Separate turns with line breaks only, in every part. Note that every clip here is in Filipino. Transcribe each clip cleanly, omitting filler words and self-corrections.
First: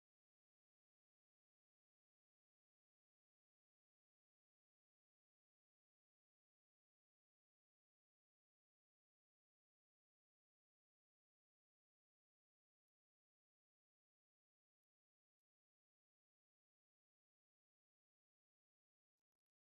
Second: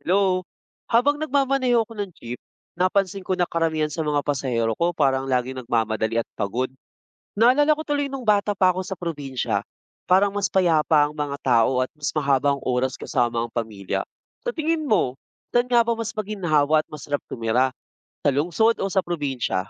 Hello. Habang nagmamaneho ako ng jeep, napansin ko na karamihan sa mga pasahero ko parang laging nagmamadali at pagod. Naalala ko tuloy nung bata pa ako sa probinsya, parang mas payapa ang mga tao at mas mahaba ang oras kasama ang pamilya. Sa tingin mo, saan nga ba mas maginhawa at masarap tumira? Sa lungsod o sa probinsya?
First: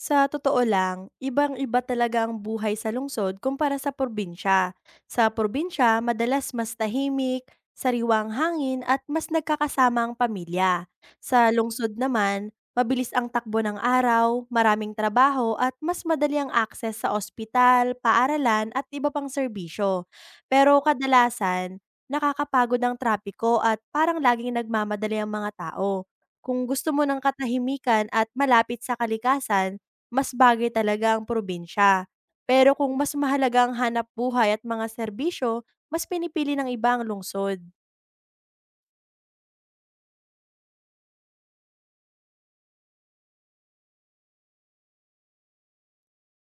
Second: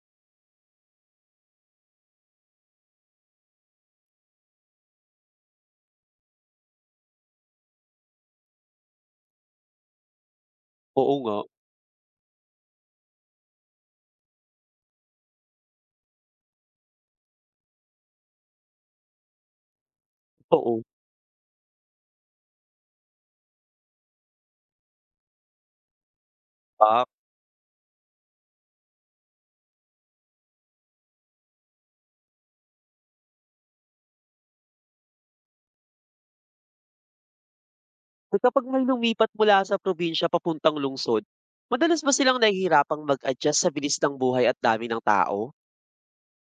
Sa totoo lang, ibang-iba talaga ang buhay sa lungsod kumpara sa probinsya. Sa probinsya, madalas mas tahimik, sariwang hangin at mas nagkakasama ang pamilya.
Oo nga.
Sa lungsod naman, mabilis ang takbo ng araw, maraming trabaho at mas madali ang akses sa ospital, paaralan at iba pang serbisyo. Pero
Oo.
kadalasan, nakakapagod ang trapiko at parang laging nagmamadali ang mga tao. Kung gusto
Ah,
mo ng katahimikan at malapit sa kalikasan, mas bagay talaga ang probinsya. Pero kung mas mahalaga ang hanap buhay at mga serbisyo, mas pinipili ng iba ang lungsod.
Kapag may lumipat mula sa probinsya papuntang lungsod, madalas ba silang nahihirapang mag-adjust sa bilis ng buhay at dami ng tao?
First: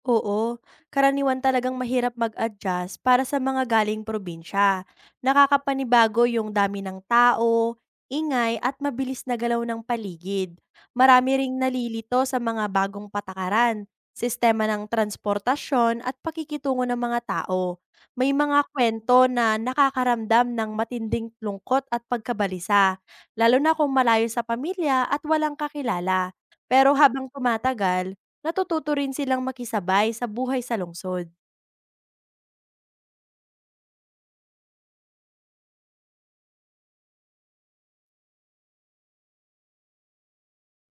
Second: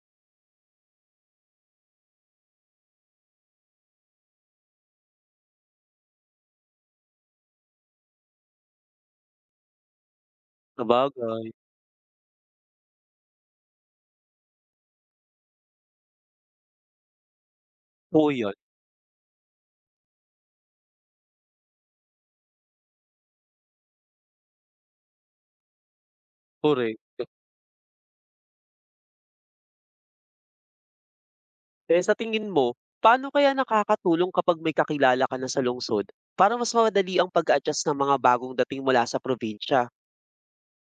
Oo, karaniwan talagang mahirap mag-adjust para sa mga galing probinsya. Nakakapanibago yung dami ng tao, ingay at mabilis na galaw ng paligid. Marami
Sabagay.
ring nalilito sa mga bagong patakaran, sistema ng transportasyon at pakikitungo ng mga tao.
Oo
May
yan,
mga kwento na nakakaramdam ng matinding lungkot at pagkabalisa, lalo na kung malayo sa pamilya at walang kakilala. Pero
korek.
habang tumatagal, natututo rin silang makisabay sa buhay sa lungsod.
Eh, sa tingin mo, paano kaya nakakatulong kapag may kakilala ka na sa lungsod para mas madali ang pag adjust ng mga bagong dating mula sa probinsya?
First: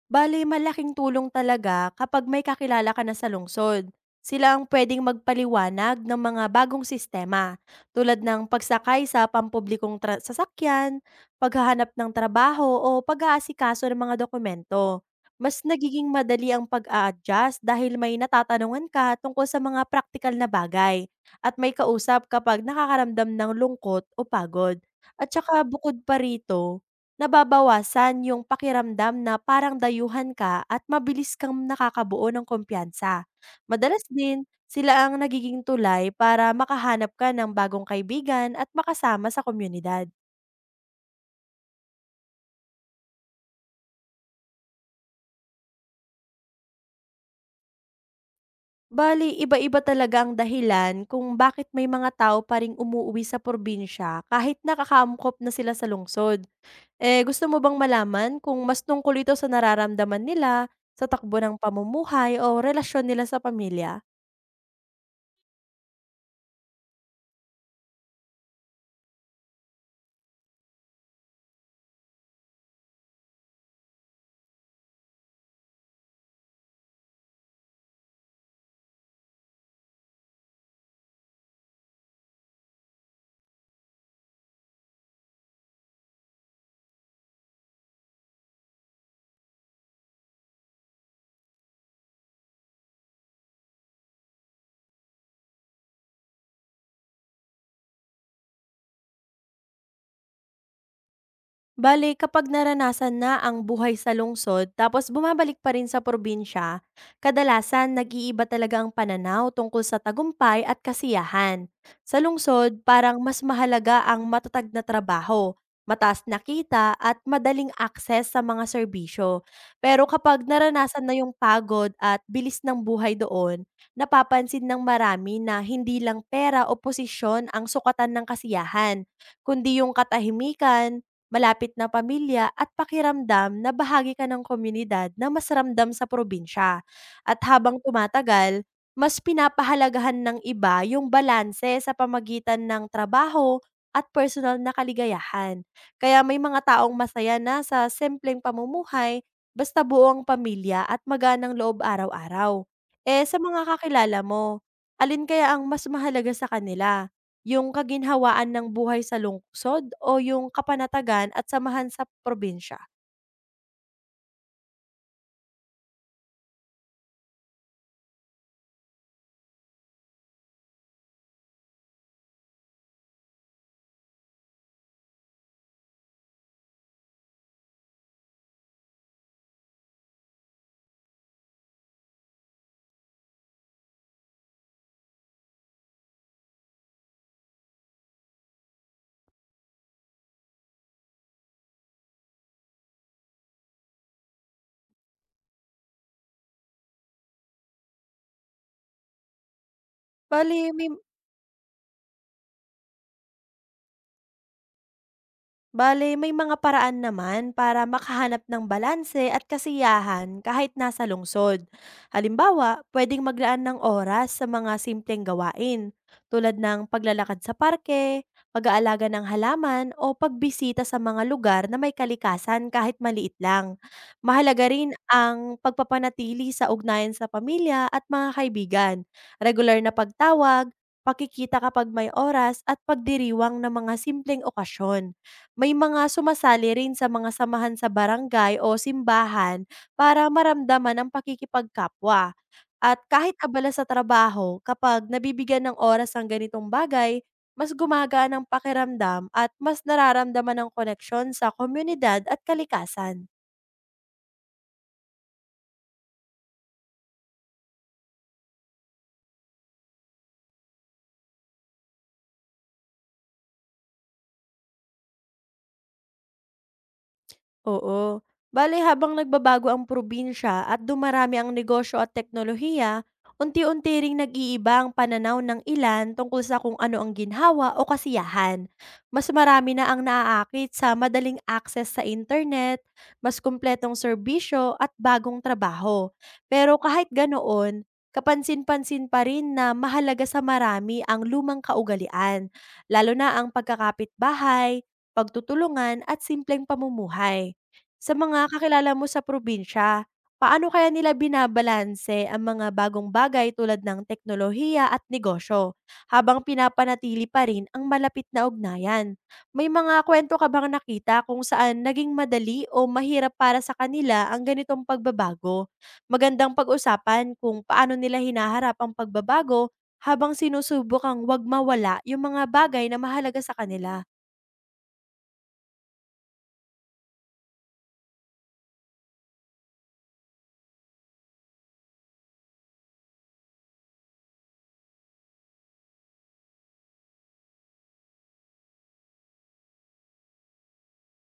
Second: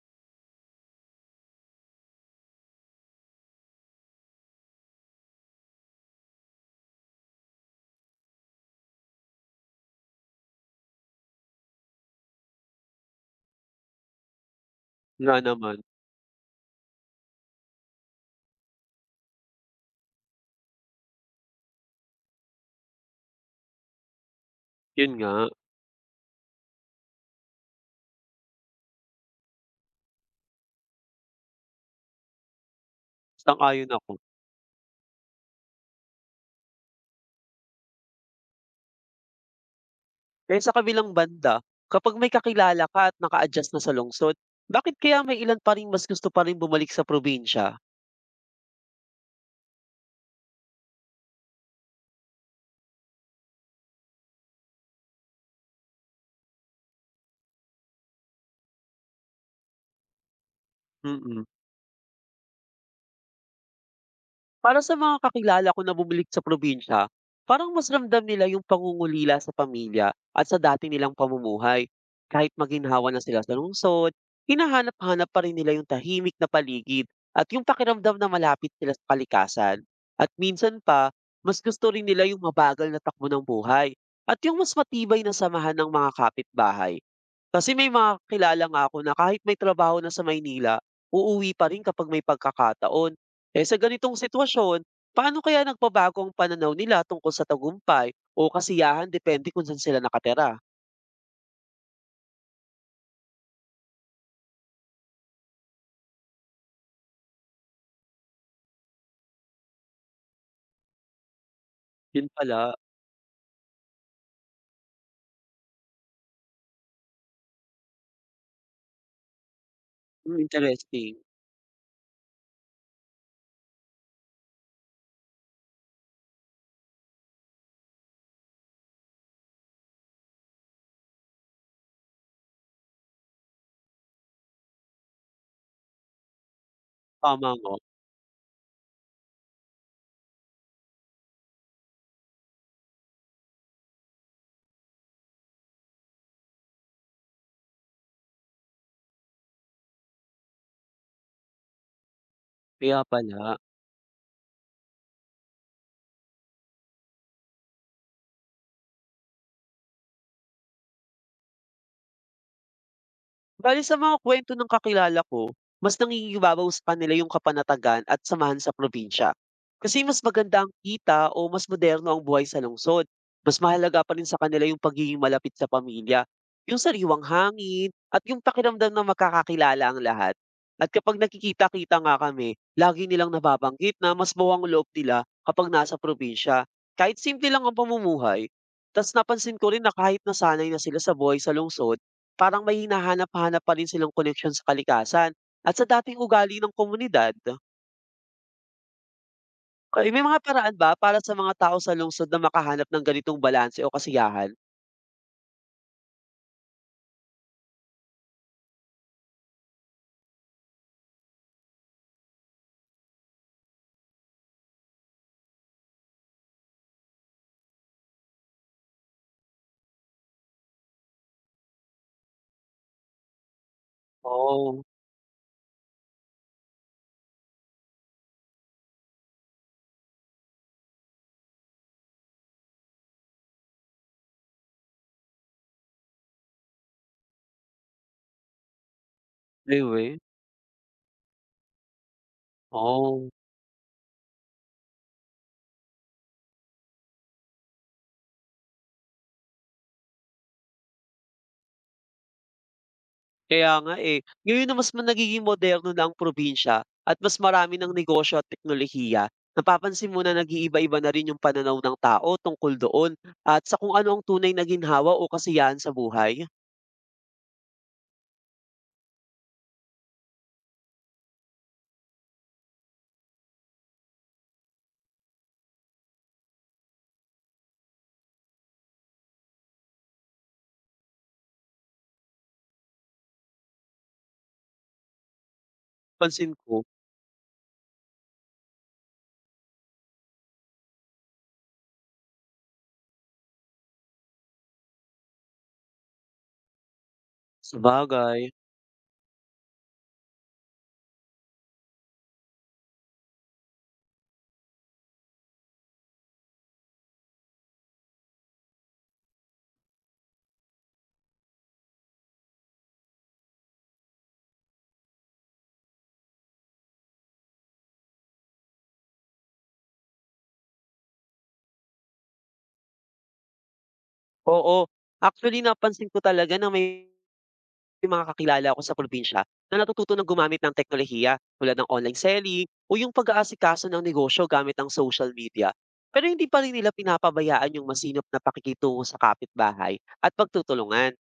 Bale, malaking tulong talaga kapag may kakilala ka na sa lungsod. Sila ang pwedeng magpaliwanag ng mga bagong sistema tulad ng pagsakay sa pampublikong sasakyan, paghahanap ng trabaho o pag-aasikaso ng mga dokumento.
Nga
Mas
naman,
nagiging madali ang pag-a-adjust dahil may natatanungan ka tungkol sa mga praktikal na bagay at may kausap kapag nakakaramdam ng lungkot o pagod.
yun
At
nga,
saka bukod pa rito, nababawasan yung pakiramdam na parang dayuhan ka at mabilis kang nakakabuo ng kumpiyansa.
sang-ayon
Madalas
ako.
din, sila ang nagiging tulay para makahanap ka ng bagong kaibigan at makasama sa komunidad.
Eh, sa kabilang banda, kapag may kakilala ka at naka-adjust na sa lungsod, bakit kaya may ilan pa ring mas gusto pa rin bumalik sa probinsya?
Bali, iba-iba talaga ang dahilan kung bakit may mga tao pa ring umuuwi sa probinsya kahit nakakaamkop na sila sa lungsod. Eh, gusto mo bang malaman kung mas tungkol ito sa nararamdaman nila, sa takbo
Mm.
ng pamumuhay o relasyon nila sa pamilya?
Para sa mga kakilala ko na bumalik sa probinsya, parang mas ramdam nila yung pangungulila sa pamilya at sa dati nilang pamumuhay. Kahit maginhawa na sila sa lungsod, hinahanap-hanap pa rin nila yung tahimik na paligid at yung pakiramdam na malapit sila sa kalikasan. At minsan pa, mas gusto rin nila yung mabagal na takbo ng buhay at yung mas matibay na samahan ng mga kapitbahay. Kasi may mga kakilala nga ako na kahit may trabaho na sa Maynila, uuwi pa rin kapag may pagkakataon eh, sa ganitong sitwasyon, paano kaya nagbabago ang pananaw nila tungkol sa tagumpay o kasiyahan depende kung saan sila nakatira?
Bale, kapag naranasan na ang buhay sa lungsod tapos bumabalik pa rin sa probinsya, kadalasan nag-iiba talaga ang pananaw tungkol sa tagumpay at kasiyahan. Sa
Yun pala,
lungsod, parang mas mahalaga ang matatag na trabaho, mataas na kita at madaling akses sa mga serbisyo. Pero
hmm,
kapag naranasan
interesting.
na yung pagod at bilis ng buhay doon, napapansin ng marami na hindi lang pera o posisyon ang sukatan ng kasiyahan, kundi yung katahimikan, malapit na pamilya at pakiramdam na bahagi ka ng komunidad na mas ramdam sa probinsya. At
Tama nga,
habang tumatagal, mas pinapahalagahan ng iba yung balanse sa pamagitan ng trabaho at personal na kaligayahan. Kaya may mga taong masaya na sa simpleng pamumuhay basta buo ang pamilya at maganang loob araw-araw.
kaya
Eh sa
pala.
mga kakilala mo, alin kaya ang mas mahalaga sa kanila? Yung kaginhawaan ng buhay sa lungsod o yung kapanatagan at samahan sa probinsya?
Bali sa mga kuwento ng kakilala ko, mas nangingibabaw sa kanila yung kapanatagan at samahan sa probinsya. Kasi mas maganda ang kita o mas moderno ang buhay sa lungsod. Mas mahalaga pa rin sa kanila yung pagiging malapit sa pamilya, yung sariwang hangin, at yung pakiramdam na magkakakilala ang lahat. At kapag nakikita-kita nga kami, lagi nilang nababanggit na mas bawang loob nila kapag nasa probinsya. Kahit simple lang ang pamumuhay. Tapos napansin ko rin na kahit nasanay na sila sa buhay sa lungsod, parang may hinahanap-hanap pa rin silang koneksyon sa kalikasan at sa dating ugali ng komunidad. Ay, may mga
Bale
paraan
may
ba para sa mga tao sa lungsod na makahanap ng ganitong balanse o kasiyahan?
Bale, may mga paraan naman para makahanap ng balanse at kasiyahan kahit nasa lungsod. Halimbawa, pwedeng maglaan ng oras sa mga simpleng gawain tulad ng paglalakad sa parke, pag-aalaga ng halaman o pagbisita sa mga lugar na may kalikasan kahit maliit lang. Mahalaga
Oo,
rin ang pagpapanatili sa ugnayan sa pamilya at mga kaibigan, regular na pagtawag, pakikita kapag may oras at pagdiriwang ng mga simpleng okasyon. May mga sumasali rin sa mga samahan sa barangay o simbahan
di ba?
para maramdaman ang pakikipagkapwa. At
Oo,
kahit abala sa trabaho, kapag nabibigyan ng oras ang ganitong bagay, mas gumagaan ang pakiramdam at mas nararamdaman ang koneksyon sa komunidad at kalikasan.
kaya nga, eh. Ngayon na mas nagiging moderno na ang probinsya at mas marami ng negosyo at teknolohiya, napapansin mo na nag-iiba-iba na rin yung pananaw ng tao tungkol doon at sa kung ano ang tunay na ginhawa o kasiyahan sa buhay.
Oo. Bale habang nagbabago ang probinsya at dumarami ang negosyo at teknolohiya, unti-unti ring nag-iiba ang pananaw ng ilan tungkol sa kung ano ang ginhawa o kasiyahan. Mas marami na ang naaakit sa madaling access sa internet, mas kumpletong serbisyo at bagong trabaho.
Pansin
Pero
ko,
kahit ganoon, kapansin-pansin pa rin na mahalaga sa marami ang lumang kaugalian, lalo na ang bahay, pagtutulungan at simpleng pamumuhay.
sa
Sa
bagay.
mga kakilala mo sa probinsya, paano kaya nila binabalanse ang mga bagong bagay tulad ng teknolohiya at negosyo, habang pinapanatili pa rin ang malapit na ugnayan? May mga kwento ka bang nakita kung saan naging madali o mahirap para sa kanila ang ganitong pagbabago? Magandang pag-usapan kung paano nila hinaharap ang pagbabago habang sinusubok ang wag mawala yung mga bagay na mahalaga sa kanila.
Oo. Actually, napansin ko talaga na may mga kakilala ako sa probinsya na natututo ng gumamit ng teknolohiya tulad ng online selling o yung pag-aasikaso ng negosyo gamit ang social media. Pero hindi pa rin nila pinapabayaan yung masinop na pakikitungo sa kapitbahay at pagtutulungan.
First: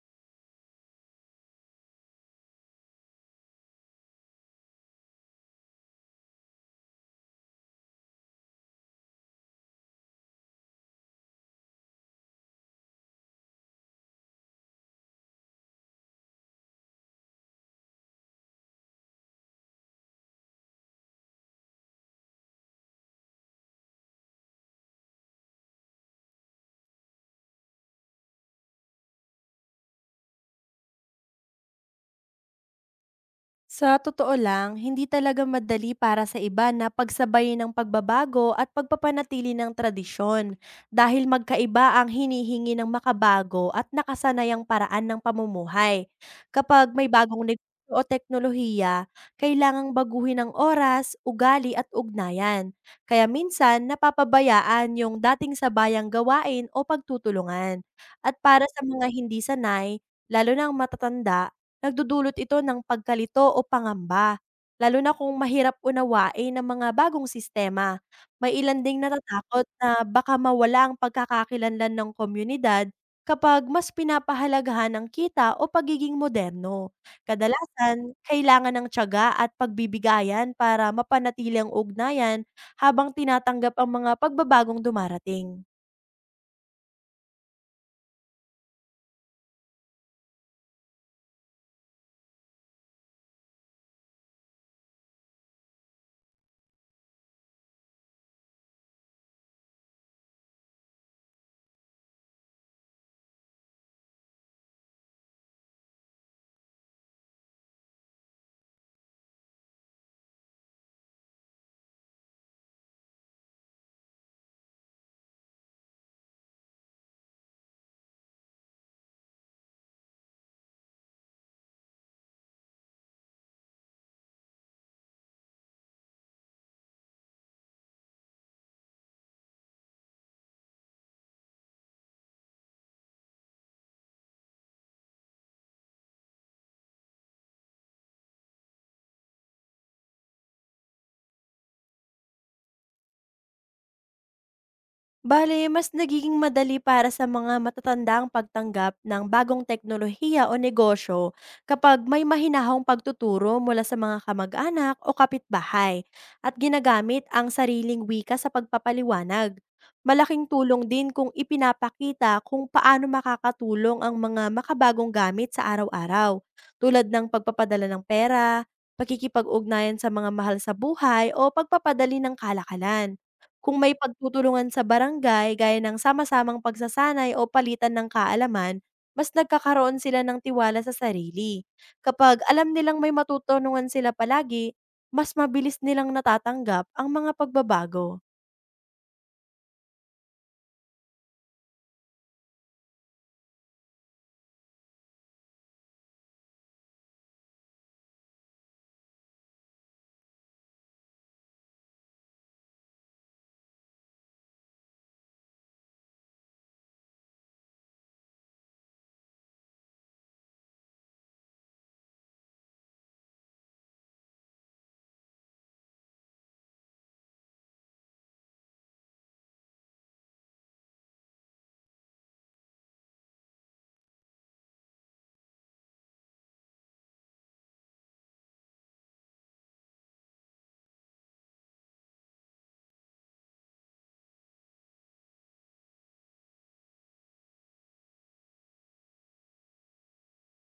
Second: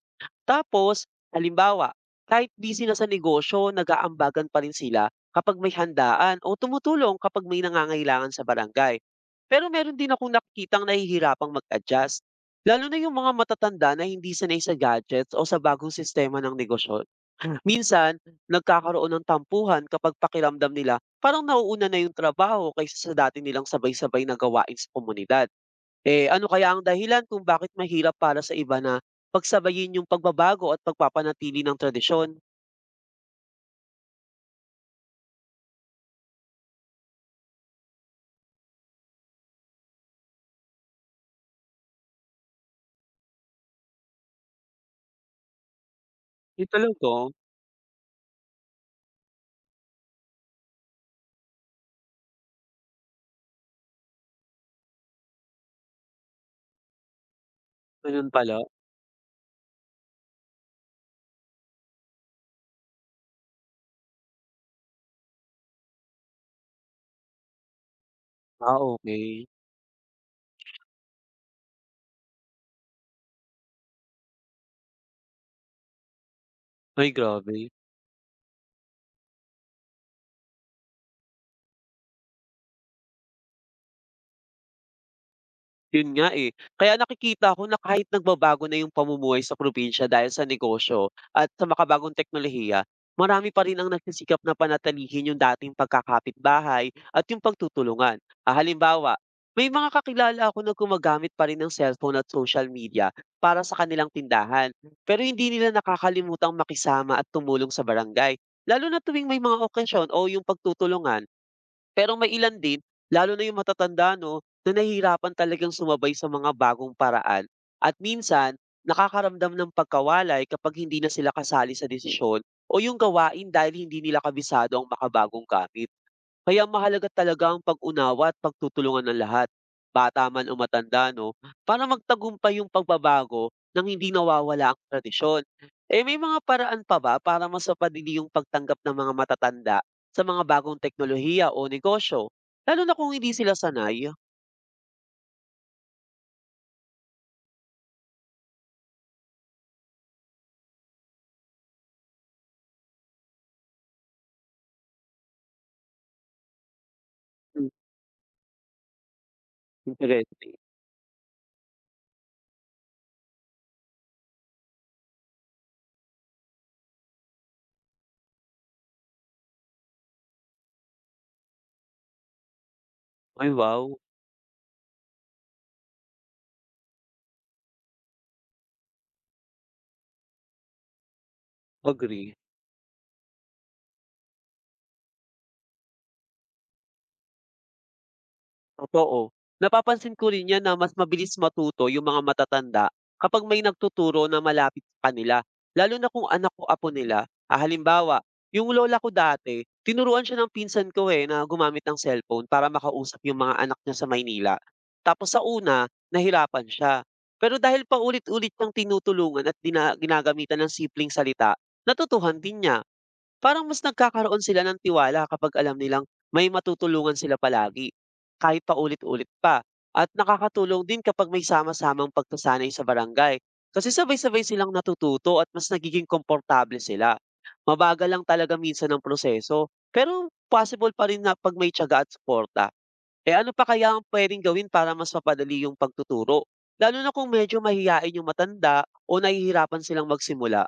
Tapos, halimbawa, kahit busy na sa negosyo, nag-aambagan pa rin sila kapag may handaan o tumutulong kapag may nangangailangan sa barangay. Pero meron din akong nakikitang nahihirapang mag-adjust. Lalo na yung mga matatanda na hindi sanay sa gadgets o sa bagong sistema ng negosyo. Minsan, nagkakaroon ng tampuhan kapag pakiramdam nila parang nauuna na yung trabaho kaysa sa dati nilang sabay-sabay na gawain sa komunidad. Eh, ano kaya ang dahilan kung bakit mahirap para sa iba na pagsabayin yung pagbabago at pagpapanatili ng tradisyon?
Sa totoo lang, hindi talaga madali para sa iba na pagsabayin ng pagbabago at pagpapanatili ng tradisyon dahil magkaiba ang hinihingi ng makabago at nakasanayang paraan ng pamumuhay.
Ay
Kapag
talaga?
may bagong negosyo o teknolohiya, kailangang baguhin ang oras, ugali at ugnayan. Kaya minsan, napapabayaan yung dating sabayang gawain o pagtutulungan.
Ganun
At
pala?
para sa mga hindi sanay, lalo na ang matatanda, nagdudulot ito ng pagkalito o pangamba, lalo na kung mahirap unawain ang mga bagong sistema. May ilan ding
Okey.
natatakot na baka mawala ang pagkakakilanlan ng komunidad kapag mas pinapahalagahan ang kita o pagiging moderno.
Ay, grabe.
Kadalasan, kailangan ng tiyaga at pagbibigayan para mapanatili ang ugnayan habang tinatanggap ang mga pagbabagong dumarating.
Yun nga, eh. Kaya nakikita ko na kahit nagbabago na yung pamumuhay sa probinsya dahil sa negosyo at sa makabagong teknolohiya, marami pa rin ang nagsisikap na panatilihin yung dating pagkakapitbahay at yung pagtutulungan. Halimbawa, may mga kakilala ako na gumagamit pa rin ng cellphone at social media para sa kanilang tindahan, pero hindi nila nakakalimutang makisama at tumulong sa barangay, lalo na tuwing may mga okasyon o yung pagtutulungan. Pero may ilan din, lalo na yung matatanda 'no, na nahihirapan talagang sumabay sa mga bagong paraan at minsan nakakaramdam ng pagkawalay kapag hindi na sila kasali sa desisyon o yung gawain dahil hindi nila kabisado ang makabagong gamit. Kaya mahalaga talaga ang pag-unawa at pagtutulungan ng lahat, bata man o matanda 'no, para magtagumpay yung pagbabago nang hindi nawawala ang tradisyon. Eh, may mga paraan pa ba para mas yung pagtanggap ng mga matatanda sa mga bagong teknolohiya o negosyo, lalo na kung hindi sila sanay?
Bale, mas nagiging madali para sa mga matatanda ang pagtanggap ng bagong teknolohiya o negosyo kapag may mahinahong pagtuturo mula sa mga kamag-anak o kapitbahay at ginagamit ang
Hmm,
sariling wika sa pagpapaliwanag. Malaking
interesting.
tulong din kung ipinapakita kung paano makakatulong ang mga makabagong gamit sa araw-araw, tulad ng pagpapadala ng pera, pakikipag-ugnayan sa mga mahal sa buhay o pagpapadali ng kalakalan
Ay
kung
wow,
may pagtutulungan sa barangay gaya ng sama-samang pagsasanay o palitan ng kaalaman, mas nagkakaroon sila ng tiwala sa sarili.
agree.
Kapag alam nilang may matutulungan sila palagi, mas mabilis nilang natatanggap ang mga pagbabago.
Totoo. Napapansin ko rin 'yan na mas mabilis matuto yung mga matatanda kapag may nagtuturo na malapit sa kanila, lalo na kung anak o apo nila. Halimbawa, yung lola ko dati, tinuruan siya ng pinsan ko, eh, na gumamit ng cellphone para makausap yung mga anak niya sa Maynila. Tapos sa una, nahirapan siya. Pero dahil paulit-ulit niyang tinutulungan at dina ginagamitan ng simpleng salita, natutuhan din niya. Parang mas nagkakaroon sila ng tiwala kapag alam nilang may matutulungan sila palagi, kahit pa ulit ulit pa. At nakakatulong din kapag may sama-samang pagsasanay sa barangay. Kasi sabay-sabay silang natututo at mas nagiging komportable sila. Mabagal lang talaga minsan ang proseso, pero possible pa rin na pag may tiyaga at suporta. Eh ano pa kaya ang pwedeng gawin para mas mapadali yung pagtuturo? Lalo na kung medyo mahihain yung matanda o nahihirapan silang magsimula.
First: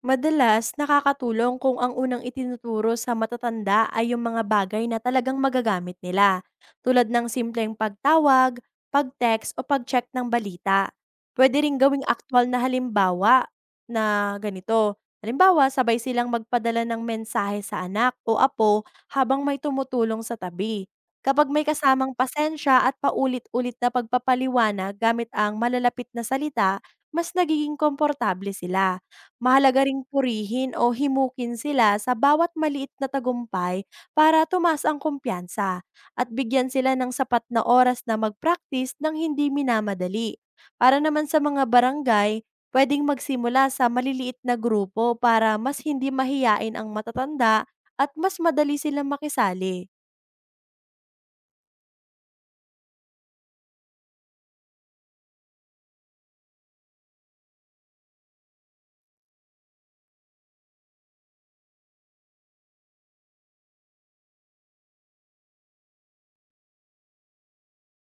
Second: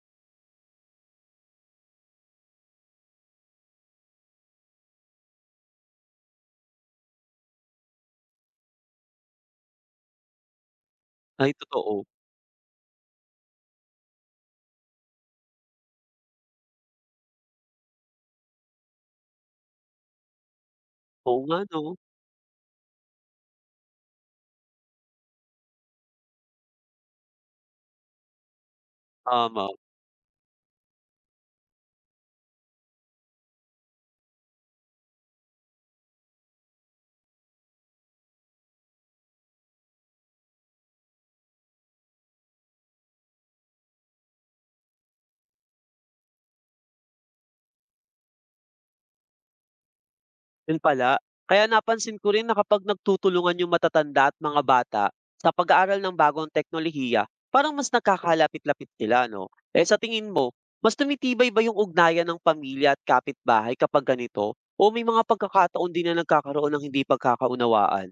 Madalas, nakakatulong kung ang unang itinuturo sa matatanda ay yung mga bagay na talagang magagamit nila, tulad ng simpleng pagtawag, pag-text o pag-check ng balita.
Ay,
Pwede rin gawing
totoo.
aktwal na halimbawa na ganito. Halimbawa, sabay silang magpadala ng mensahe sa anak o apo habang may tumutulong sa tabi.
Oo
Kapag
nga,
may
no?
kasamang pasensya at paulit-ulit na pagpapaliwanag gamit ang malalapit na salita, mas nagiging komportable sila.
Tama.
Mahalaga ring purihin o himukin sila sa bawat maliit na tagumpay para tumaas ang kumpiyansa at bigyan sila ng sapat na oras na mag-practice ng hindi minamadali. Para naman sa mga barangay, pwedeng magsimula sa maliliit na grupo para mas hindi mahiyain ang matatanda at mas madali silang makisali.
Yun pala. Kaya napansin ko rin na kapag nagtutulungan yung matatanda at mga bata sa pag-aaral ng bagong teknolohiya, parang mas nagkakalapit-lapit sila, no? Eh sa tingin mo, mas tumitibay ba yung ugnayan ng pamilya at kapitbahay kapag ganito? O may mga pagkakataon din na nagkakaroon ng hindi pagkakaunawaan?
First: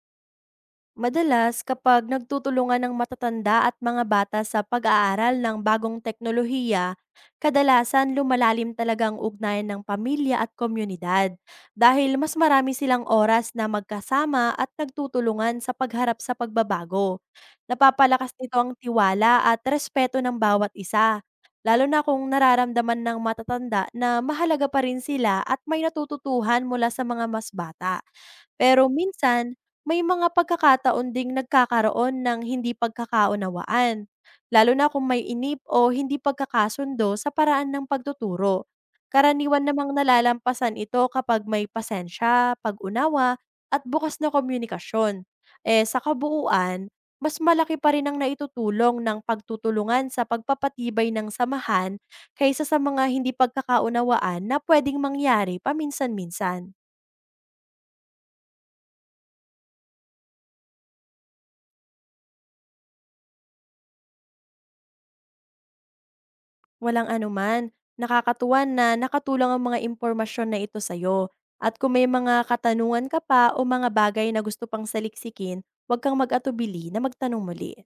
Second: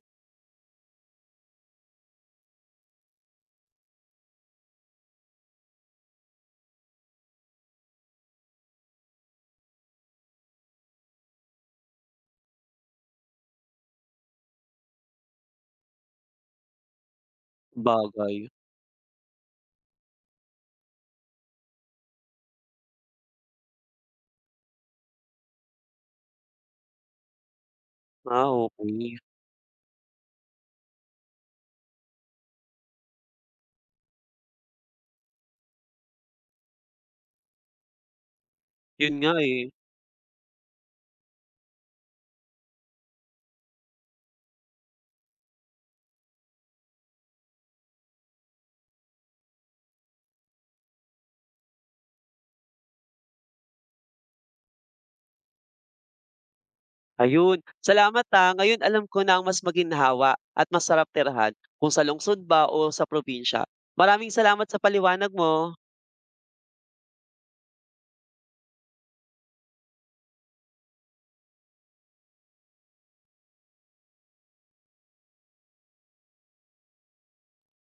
Madalas, kapag nagtutulungan ng matatanda at mga bata sa pag-aaral ng bagong teknolohiya, kadalasan lumalalim talaga ang ugnayan ng pamilya at komunidad dahil mas marami silang oras na magkasama at nagtutulungan sa pagharap sa pagbabago. Napapalakas
Bagay.
nito ang tiwala at respeto ng bawat isa, lalo na kung nararamdaman ng matatanda na mahalaga pa rin sila at may natututuhan mula sa mga mas bata.
Ah,
Pero
okay.
minsan, may mga pagkakataon ding nagkakaroon ng hindi pagkakaunawaan, lalo na kung may inip o hindi pagkakasundo sa paraan ng pagtuturo.
Yun nga eh.
Karaniwan namang nalalampasan ito kapag may pasensya, pag-unawa, at bukas na komunikasyon. Eh sa kabuuan, mas malaki pa rin ang naitutulong ng pagtutulungan sa pagpapatibay ng samahan kaysa sa mga hindi pagkakaunawaan na pwedeng mangyari paminsan-minsan.
Ayun. Salamat ha. Ngayon alam ko na ang mas maginhawa at masarap tirahan kung sa lungsod ba o sa probinsya. Maraming salamat sa paliwanag mo.
Walang anuman. Nakakatuwa na nakatulong ang mga impormasyon na ito sa'yo. At kung may mga katanungan ka pa o mga bagay na gusto pang saliksikin, huwag kang mag-atubili na magtanong muli.